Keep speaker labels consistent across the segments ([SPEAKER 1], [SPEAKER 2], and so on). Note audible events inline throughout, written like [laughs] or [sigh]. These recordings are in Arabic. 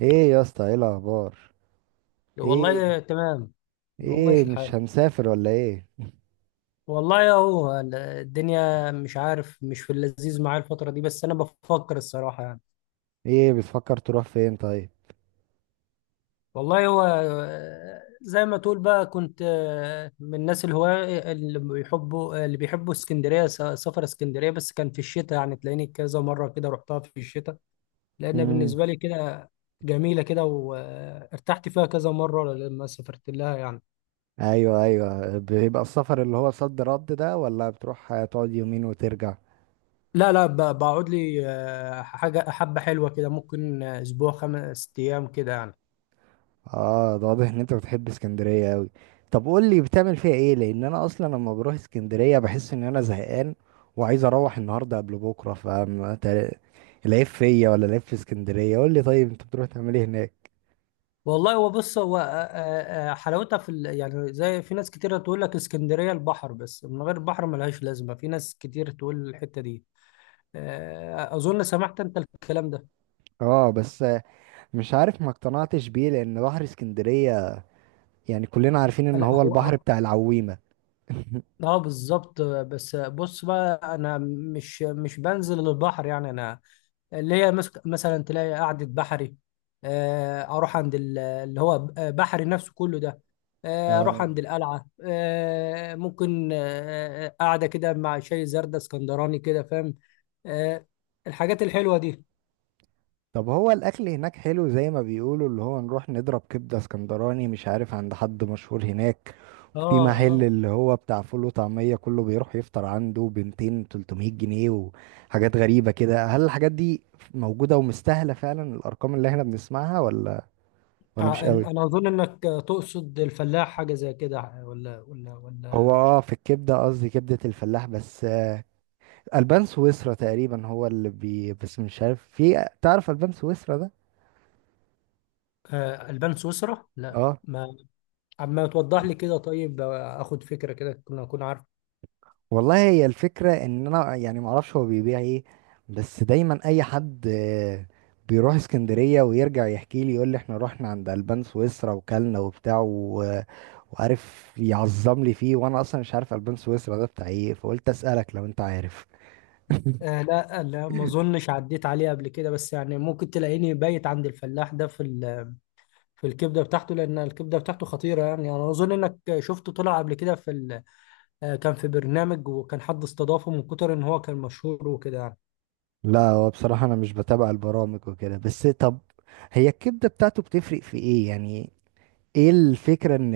[SPEAKER 1] ايه يا اسطى، ايه الاخبار؟ ايه؟
[SPEAKER 2] والله تمام. هو
[SPEAKER 1] ايه،
[SPEAKER 2] ماشي
[SPEAKER 1] مش
[SPEAKER 2] الحال،
[SPEAKER 1] هنسافر ولا ايه؟
[SPEAKER 2] والله اهو. الدنيا مش عارف، مش في اللذيذ معايا الفترة دي، بس انا بفكر الصراحة يعني.
[SPEAKER 1] ايه بتفكر تروح فين طيب؟
[SPEAKER 2] والله هو، زي ما تقول بقى، كنت من الناس الهواة اللي بيحبوا اسكندرية، سفر اسكندرية، بس كان في الشتاء يعني. تلاقيني كذا مرة كده رحتها في الشتاء، لأن
[SPEAKER 1] امم.
[SPEAKER 2] بالنسبة لي كده جميلة كده، وارتحت فيها كذا مرة لما سافرت لها يعني.
[SPEAKER 1] ايوه ايوه، بيبقى السفر اللي هو صد رد ده، ولا بتروح تقعد يومين وترجع؟
[SPEAKER 2] لا، لا، بقعد لي حاجة حبة حلوة كده، ممكن أسبوع 5 أيام كده يعني.
[SPEAKER 1] اه، ده واضح ان انت بتحب اسكندريه قوي. طب قول لي بتعمل فيها ايه، لان انا اصلا لما بروح اسكندريه بحس ان انا زهقان وعايز اروح النهارده قبل بكره، فاهم؟ العيب فيا ولا العيب في اسكندريه؟ قول لي طيب، انت بتروح تعمل ايه هناك؟
[SPEAKER 2] والله هو، بص، هو حلاوتها يعني، زي في ناس كتيرة تقول لك اسكندرية البحر بس، من غير البحر ملهاش لازمة، في ناس كتير تقول الحتة دي. أظن سمعت أنت الكلام ده.
[SPEAKER 1] اه بس مش عارف، ما اقتنعتش بيه، لان بحر اسكندرية يعني كلنا عارفين ان
[SPEAKER 2] لا،
[SPEAKER 1] هو البحر
[SPEAKER 2] هو.
[SPEAKER 1] بتاع العويمة. [laughs]
[SPEAKER 2] اه، بالظبط. بس بص بقى، انا مش بنزل البحر يعني، انا اللي هي مثلا تلاقي قعدة بحري. اروح عند اللي هو بحري نفسه كله ده. اروح
[SPEAKER 1] آه.
[SPEAKER 2] عند القلعة، ممكن قاعدة كده مع شاي زردة اسكندراني كده، فاهم؟ آه، الحاجات الحلوة دي.
[SPEAKER 1] طب هو الاكل هناك حلو زي ما بيقولوا اللي هو نروح نضرب كبدة اسكندراني؟ مش عارف عند حد مشهور هناك
[SPEAKER 2] اه،
[SPEAKER 1] في محل
[SPEAKER 2] اه.
[SPEAKER 1] اللي هو بتاع فول وطعمية، كله بيروح يفطر عنده بنتين 300 جنيه وحاجات غريبة كده. هل الحاجات دي موجودة ومستاهلة فعلا الارقام اللي احنا بنسمعها ولا مش قوي؟
[SPEAKER 2] انا اظن انك تقصد الفلاح، حاجة زي كده، ولا ولا
[SPEAKER 1] هو
[SPEAKER 2] ولا
[SPEAKER 1] اه في الكبدة، قصدي كبدة الفلاح بس. البان سويسرا تقريبا هو اللي بي، بس مش عارف، في تعرف البان سويسرا ده؟
[SPEAKER 2] البان سويسرا، لا
[SPEAKER 1] اه.
[SPEAKER 2] ما، اما توضح لي كده. طيب، اخد فكرة كده، كنا اكون عارف.
[SPEAKER 1] والله هي الفكره ان انا يعني ما اعرفش هو بيبيع ايه، بس دايما اي حد بيروح اسكندريه ويرجع يحكي لي يقول لي احنا رحنا عند البان سويسرا وكلنا وبتاع وعارف يعظم لي فيه، وانا اصلا مش عارف البان سويسرا ده بتاع ايه، فقلت اسالك لو انت عارف. [laughs]
[SPEAKER 2] لا، لا ما اظنش عديت عليه قبل كده، بس يعني ممكن تلاقيني بايت عند الفلاح ده في الكبدة بتاعته، لان الكبدة بتاعته خطيرة يعني. يعني انا اظن انك شفته طلع قبل كده كان في برنامج، وكان حد استضافه من كتر ان هو كان مشهور وكده يعني.
[SPEAKER 1] لا هو بصراحه انا مش بتابع البرامج وكده، بس طب هي الكبده بتاعته بتفرق في ايه يعني؟ ايه الفكرة ان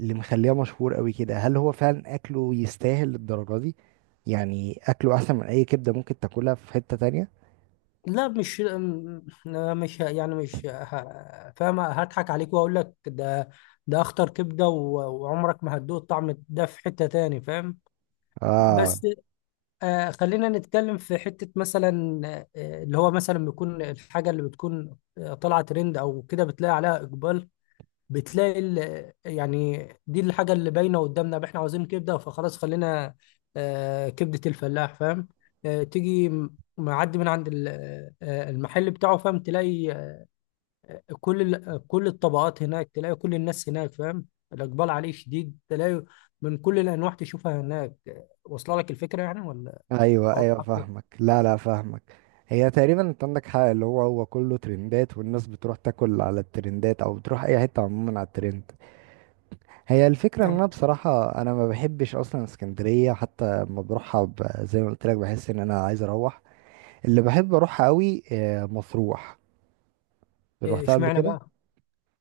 [SPEAKER 1] اللي مخليه مشهور قوي كده؟ هل هو فعلا اكله يستاهل للدرجة دي؟ يعني اكله احسن من اي كبدة ممكن تاكلها في حتة تانية؟
[SPEAKER 2] لا، مش م- لا، مش ه- يعني مش ه- فاهم؟ هضحك عليك واقول لك ده؟ ده اخطر كبدة، وعمرك ما هتدوق الطعم ده في حتة تاني، فاهم؟
[SPEAKER 1] اه.
[SPEAKER 2] بس، خلينا نتكلم في حتة مثلا. اللي هو مثلا بيكون الحاجة اللي بتكون طالعة ترند أو كده، بتلاقي عليها إقبال. يعني دي الحاجة اللي باينة قدامنا، إحنا عاوزين كبدة، فخلاص خلينا كبدة الفلاح، فاهم؟ تيجي معدي من عند المحل بتاعه، فاهم، تلاقي كل كل الطبقات هناك، تلاقي كل الناس هناك، فاهم؟ الإقبال عليه شديد، تلاقي من كل الأنواع تشوفها هناك، واصلة لك الفكرة يعني، ولا
[SPEAKER 1] ايوه
[SPEAKER 2] أوضح
[SPEAKER 1] ايوه
[SPEAKER 2] أكتر؟
[SPEAKER 1] فاهمك، لا لا فاهمك. هي تقريبا انت عندك حق، اللي هو كله ترندات، والناس بتروح تاكل على الترندات او بتروح اي حتة عموما على الترند. هي الفكرة ان انا بصراحة ما بحبش اصلا اسكندرية، حتى لما بروحها زي ما قلت لك بحس ان انا عايز اروح. اللي بحب اروحها قوي مطروح،
[SPEAKER 2] إيه،
[SPEAKER 1] روحتها قبل
[SPEAKER 2] اشمعنى
[SPEAKER 1] كده.
[SPEAKER 2] بقى؟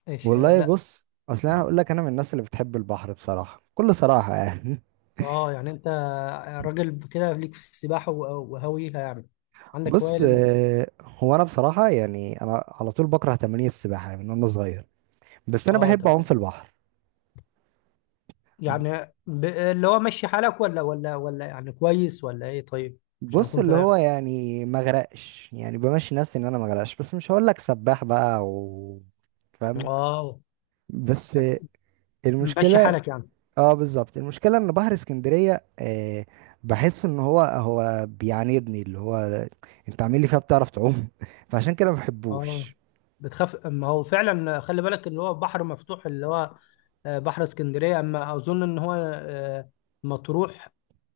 [SPEAKER 2] ايش؟
[SPEAKER 1] والله
[SPEAKER 2] لا.
[SPEAKER 1] بص، اصل انا هقول لك، انا من الناس اللي بتحب البحر بصراحه، بكل صراحه يعني.
[SPEAKER 2] اه، يعني انت راجل كده ليك في السباحه وهاويها يعني؟
[SPEAKER 1] [laughs]
[SPEAKER 2] عندك هوايه
[SPEAKER 1] بص
[SPEAKER 2] لل...
[SPEAKER 1] هو انا بصراحه يعني انا على طول بكره تمارين السباحه من وانا صغير، بس انا
[SPEAKER 2] اه،
[SPEAKER 1] بحب اعوم
[SPEAKER 2] تمام.
[SPEAKER 1] في البحر.
[SPEAKER 2] يعني اللي هو ماشي حالك، ولا يعني كويس ولا ايه، طيب؟ عشان
[SPEAKER 1] بص
[SPEAKER 2] اكون
[SPEAKER 1] اللي
[SPEAKER 2] فاهم.
[SPEAKER 1] هو يعني ما اغرقش، يعني بمشي نفسي ان انا ما اغرقش، بس مش هقول لك سباح بقى، و فاهم.
[SPEAKER 2] اه،
[SPEAKER 1] بس
[SPEAKER 2] يعني ماشي
[SPEAKER 1] المشكله،
[SPEAKER 2] حالك يعني.
[SPEAKER 1] اه بالظبط، المشكله ان بحر اسكندريه آه بحس ان هو بيعاندني، اللي هو انت عامل لي فيها بتعرف تعوم. [laughs] فعشان كده ما
[SPEAKER 2] اه،
[SPEAKER 1] بحبوش.
[SPEAKER 2] بتخاف. ما هو فعلا خلي بالك، اللي هو بحر مفتوح، اللي هو بحر اسكندريه، اما اظن ان هو مطروح،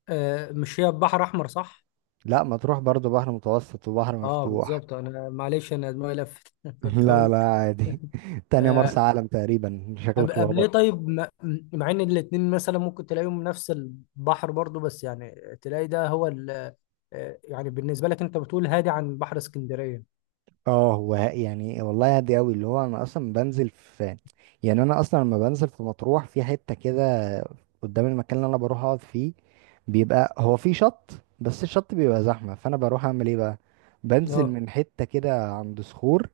[SPEAKER 2] مش هي بحر احمر، صح؟
[SPEAKER 1] لا ما تروح، برضو بحر متوسط وبحر
[SPEAKER 2] اه،
[SPEAKER 1] مفتوح.
[SPEAKER 2] بالظبط. انا معلش، انا دماغي لفت [laughs]
[SPEAKER 1] [laughs]
[SPEAKER 2] كنت
[SPEAKER 1] لا
[SPEAKER 2] هقول.
[SPEAKER 1] لا عادي. [laughs] تانية مرسى
[SPEAKER 2] آه،
[SPEAKER 1] علم تقريبا، شكلك
[SPEAKER 2] قبل ليه،
[SPEAKER 1] لخبط.
[SPEAKER 2] طيب؟ مع ان الاتنين مثلا ممكن تلاقيهم نفس البحر برضو، بس يعني تلاقي ده هو يعني بالنسبه لك انت بتقول هادي عن بحر اسكندريه؟
[SPEAKER 1] اه هو يعني والله هادي قوي، اللي هو انا اصلا بنزل في، يعني انا اصلا لما بنزل في مطروح في حتة كده قدام المكان اللي انا بروح اقعد فيه، بيبقى هو في شط، بس الشط بيبقى زحمة، فانا بروح اعمل ايه بقى؟ بنزل
[SPEAKER 2] اه،
[SPEAKER 1] من حتة كده عند صخور.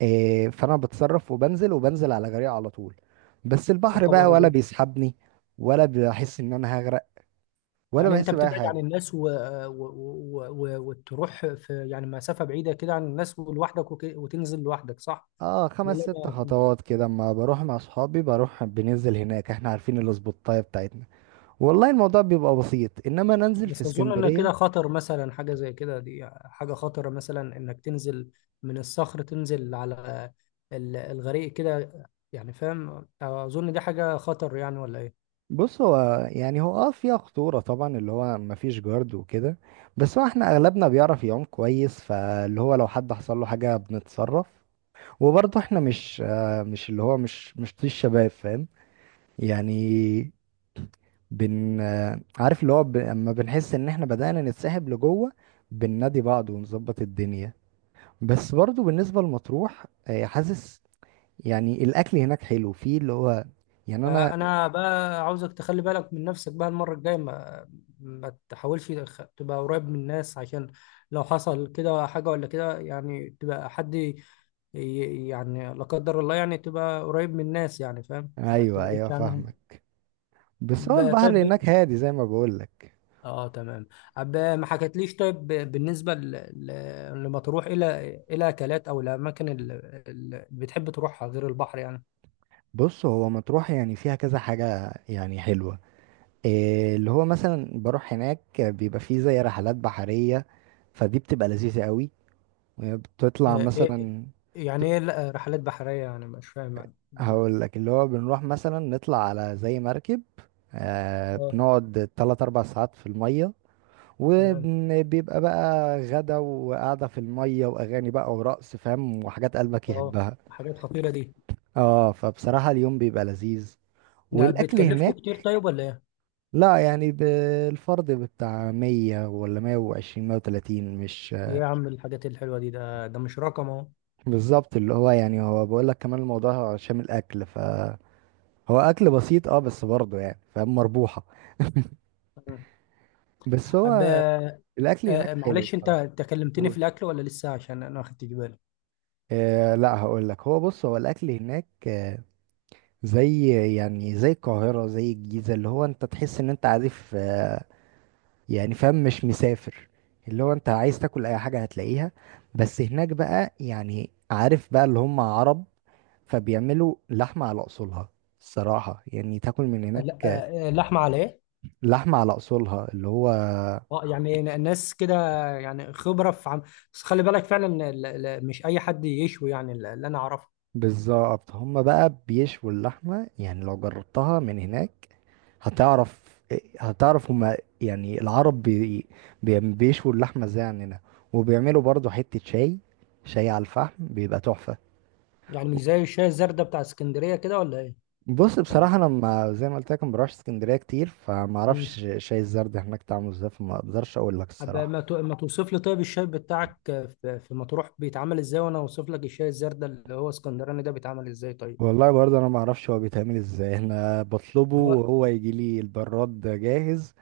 [SPEAKER 1] إيه، فانا بتصرف وبنزل على جريء على طول، بس
[SPEAKER 2] يا
[SPEAKER 1] البحر بقى
[SPEAKER 2] خبر
[SPEAKER 1] ولا
[SPEAKER 2] ابيض!
[SPEAKER 1] بيسحبني، ولا بحس ان انا هغرق، ولا
[SPEAKER 2] يعني انت
[SPEAKER 1] بحس بأي
[SPEAKER 2] بتبعد عن
[SPEAKER 1] حاجة.
[SPEAKER 2] الناس، وتروح في يعني مسافه بعيده كده عن الناس ولوحدك، وتنزل لوحدك، صح؟
[SPEAKER 1] اه،
[SPEAKER 2] لا،
[SPEAKER 1] خمس
[SPEAKER 2] لا،
[SPEAKER 1] ست
[SPEAKER 2] لا.
[SPEAKER 1] خطوات كده، اما بروح مع اصحابي بروح بننزل هناك، احنا عارفين الاسبوتاية بتاعتنا. والله الموضوع بيبقى بسيط، انما ننزل في
[SPEAKER 2] بس اظن ان
[SPEAKER 1] اسكندرية.
[SPEAKER 2] كده خطر، مثلا حاجه زي كده، دي حاجه خطره، مثلا انك تنزل من الصخر تنزل على الغريق كده، يعني فاهم، اظن دي حاجه خطر يعني، ولا ايه؟
[SPEAKER 1] بص هو يعني هو اه فيها خطورة طبعا، اللي هو مفيش جارد وكده، بس هو احنا اغلبنا بيعرف يعوم كويس، فاللي هو لو حد حصل له حاجة بنتصرف. وبرضه احنا مش اللي هو مش طيش شباب، فاهم؟ يعني بن عارف اللي هو اما بنحس ان احنا بدأنا نتسحب لجوه بننادي بعض ونظبط الدنيا. بس برضو بالنسبة لمطروح حاسس يعني الاكل هناك حلو، فيه اللي هو يعني انا.
[SPEAKER 2] انا بقى عاوزك تخلي بالك من نفسك بقى المره الجايه، ما تحاولش تبقى قريب من الناس، عشان لو حصل كده حاجه ولا كده يعني، تبقى حد يعني لا قدر الله، يعني تبقى قريب من الناس يعني، فاهم، ما
[SPEAKER 1] ايوه ايوه
[SPEAKER 2] تبعدش عنهم.
[SPEAKER 1] فاهمك. بس هو البحر
[SPEAKER 2] طيب،
[SPEAKER 1] هناك هادي زي ما بقولك.
[SPEAKER 2] اه، تمام. عب، ما حكتليش. طيب، بالنسبه لمطروح، الى اكلات او الاماكن اللي بتحب تروحها غير البحر يعني؟
[SPEAKER 1] بص هو مطروح يعني فيها كذا حاجة يعني حلوة. اللي هو مثلا بروح هناك بيبقى فيه زي رحلات بحرية، فدي بتبقى لذيذة قوي. بتطلع
[SPEAKER 2] آه إيه...
[SPEAKER 1] مثلا،
[SPEAKER 2] يعني ايه؟ لا، رحلات بحريه، يعني مش فاهم يعني،
[SPEAKER 1] هقول لك اللي هو بنروح مثلا نطلع على زي مركب، آه
[SPEAKER 2] اه،
[SPEAKER 1] بنقعد تلات أربع ساعات في المية،
[SPEAKER 2] تمام.
[SPEAKER 1] وبيبقى بقى غدا وقعدة في المية وأغاني بقى ورقص فاهم، وحاجات قلبك
[SPEAKER 2] اه،
[SPEAKER 1] يحبها.
[SPEAKER 2] حاجات خطيره دي،
[SPEAKER 1] اه، فبصراحة اليوم بيبقى لذيذ،
[SPEAKER 2] ده
[SPEAKER 1] والأكل
[SPEAKER 2] بتكلفكم كتير
[SPEAKER 1] هناك،
[SPEAKER 2] طيب، ولا ايه؟
[SPEAKER 1] لا يعني بالفرد بتاع مية ولا مية وعشرين مية وتلاتين، مش.
[SPEAKER 2] ايه يا عم، الحاجات الحلوه دي، ده مش رقم اهو.
[SPEAKER 1] بالظبط اللي هو يعني هو بقول لك كمان الموضوع شامل أكل، فهو أكل بسيط اه، بس برضه يعني فاهم مربوحة.
[SPEAKER 2] تمام.
[SPEAKER 1] [laughs] بس
[SPEAKER 2] عب،
[SPEAKER 1] هو الاكل هناك حلو
[SPEAKER 2] معلش، انت
[SPEAKER 1] الصراحه.
[SPEAKER 2] انت كلمتني
[SPEAKER 1] هو-
[SPEAKER 2] في الاكل ولا لسه؟ عشان انا ما خدتش بالي.
[SPEAKER 1] آه لا هقول لك، هو بص هو الاكل هناك آه زي يعني زي القاهره زي الجيزه، اللي هو انت تحس ان انت عارف آه يعني فاهم مش مسافر، اللي هو انت عايز تاكل اي حاجه هتلاقيها، بس هناك بقى يعني عارف بقى اللي هم عرب، فبيعملوا لحمه على اصولها. الصراحه يعني تاكل من هناك
[SPEAKER 2] لا، لحمه على ايه؟
[SPEAKER 1] لحمه على اصولها اللي هو.
[SPEAKER 2] اه، يعني ناس كده، يعني خبرة في بس خلي بالك فعلا، مش أي حد يشوي يعني، اللي أنا أعرفه.
[SPEAKER 1] بالظبط، هم بقى بيشووا اللحمه، يعني لو جربتها من هناك هتعرف. هتعرف هما يعني العرب بيشووا اللحمة ازاي عننا، وبيعملوا برضو حتة شاي، شاي على الفحم بيبقى تحفة.
[SPEAKER 2] يعني مش زي الشاي الزردة بتاع اسكندرية كده، ولا إيه؟
[SPEAKER 1] بص
[SPEAKER 2] ولا.
[SPEAKER 1] بصراحة أنا ما زي ما قلت لك ما بروحش اسكندرية كتير، فما
[SPEAKER 2] مم.
[SPEAKER 1] أعرفش شاي الزرد هناك طعمه ازاي، فما أقدرش أقول لك
[SPEAKER 2] طب،
[SPEAKER 1] الصراحة.
[SPEAKER 2] ما توصف لي طيب الشاي بتاعك في مطروح بيتعمل إزاي، وأنا أوصف لك الشاي الزردة اللي هو اسكندراني ده بيتعمل إزاي، طيب؟
[SPEAKER 1] والله برضه أنا ما أعرفش هو بيتعمل ازاي، أنا بطلبه
[SPEAKER 2] هو،
[SPEAKER 1] وهو يجي لي البراد جاهز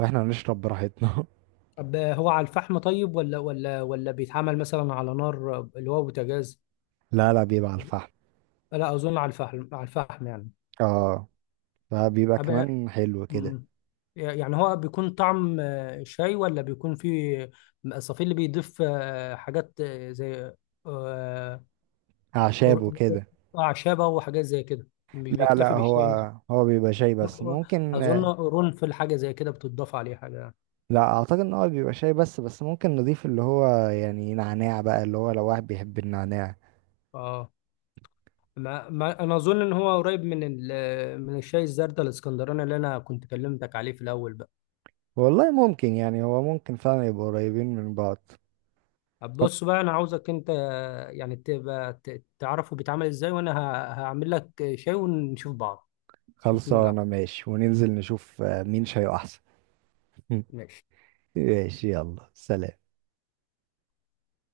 [SPEAKER 1] وإحنا نشرب براحتنا.
[SPEAKER 2] طب هو على الفحم طيب، ولا بيتعمل مثلا على نار اللي هو بوتاجاز؟
[SPEAKER 1] [laughs] لا لا بيبقى على الفحم.
[SPEAKER 2] لا، أظن على الفحم، على الفحم،
[SPEAKER 1] اه فبيبقى
[SPEAKER 2] يعني.
[SPEAKER 1] كمان حلو كده.
[SPEAKER 2] مم. يعني هو بيكون طعم شاي، ولا بيكون فيه الصفي اللي بيضيف حاجات زي آه،
[SPEAKER 1] أعشابه
[SPEAKER 2] أر-
[SPEAKER 1] كده.
[SPEAKER 2] أعشابة وحاجات زي كده، مش
[SPEAKER 1] لا لا
[SPEAKER 2] بيكتفي
[SPEAKER 1] هو
[SPEAKER 2] بالشاي نفسه؟
[SPEAKER 1] هو بيبقى شاي بس ممكن.
[SPEAKER 2] أظن قرنفل، حاجة زي كده بتضاف عليه حاجة يعني.
[SPEAKER 1] لا اعتقد ان هو بيبقى شاي بس، بس ممكن نضيف اللي هو يعني نعناع بقى، اللي هو لو واحد بيحب النعناع.
[SPEAKER 2] اه، ما أنا أظن إن هو قريب من الشاي الزردة الإسكندراني اللي أنا كنت كلمتك عليه في الأول بقى.
[SPEAKER 1] والله ممكن، يعني هو ممكن فعلا يبقوا قريبين من بعض.
[SPEAKER 2] طب
[SPEAKER 1] طب
[SPEAKER 2] بص بقى، أنا عاوزك أنت يعني تبقى تعرفه بيتعمل إزاي، وأنا هعمل لك شاي ونشوف بعض، شوف مين اللي عصب.
[SPEAKER 1] خلصانة، ماشي، وننزل نشوف مين شاي احسن.
[SPEAKER 2] ماشي.
[SPEAKER 1] [laughs] ماشي، يلا سلام.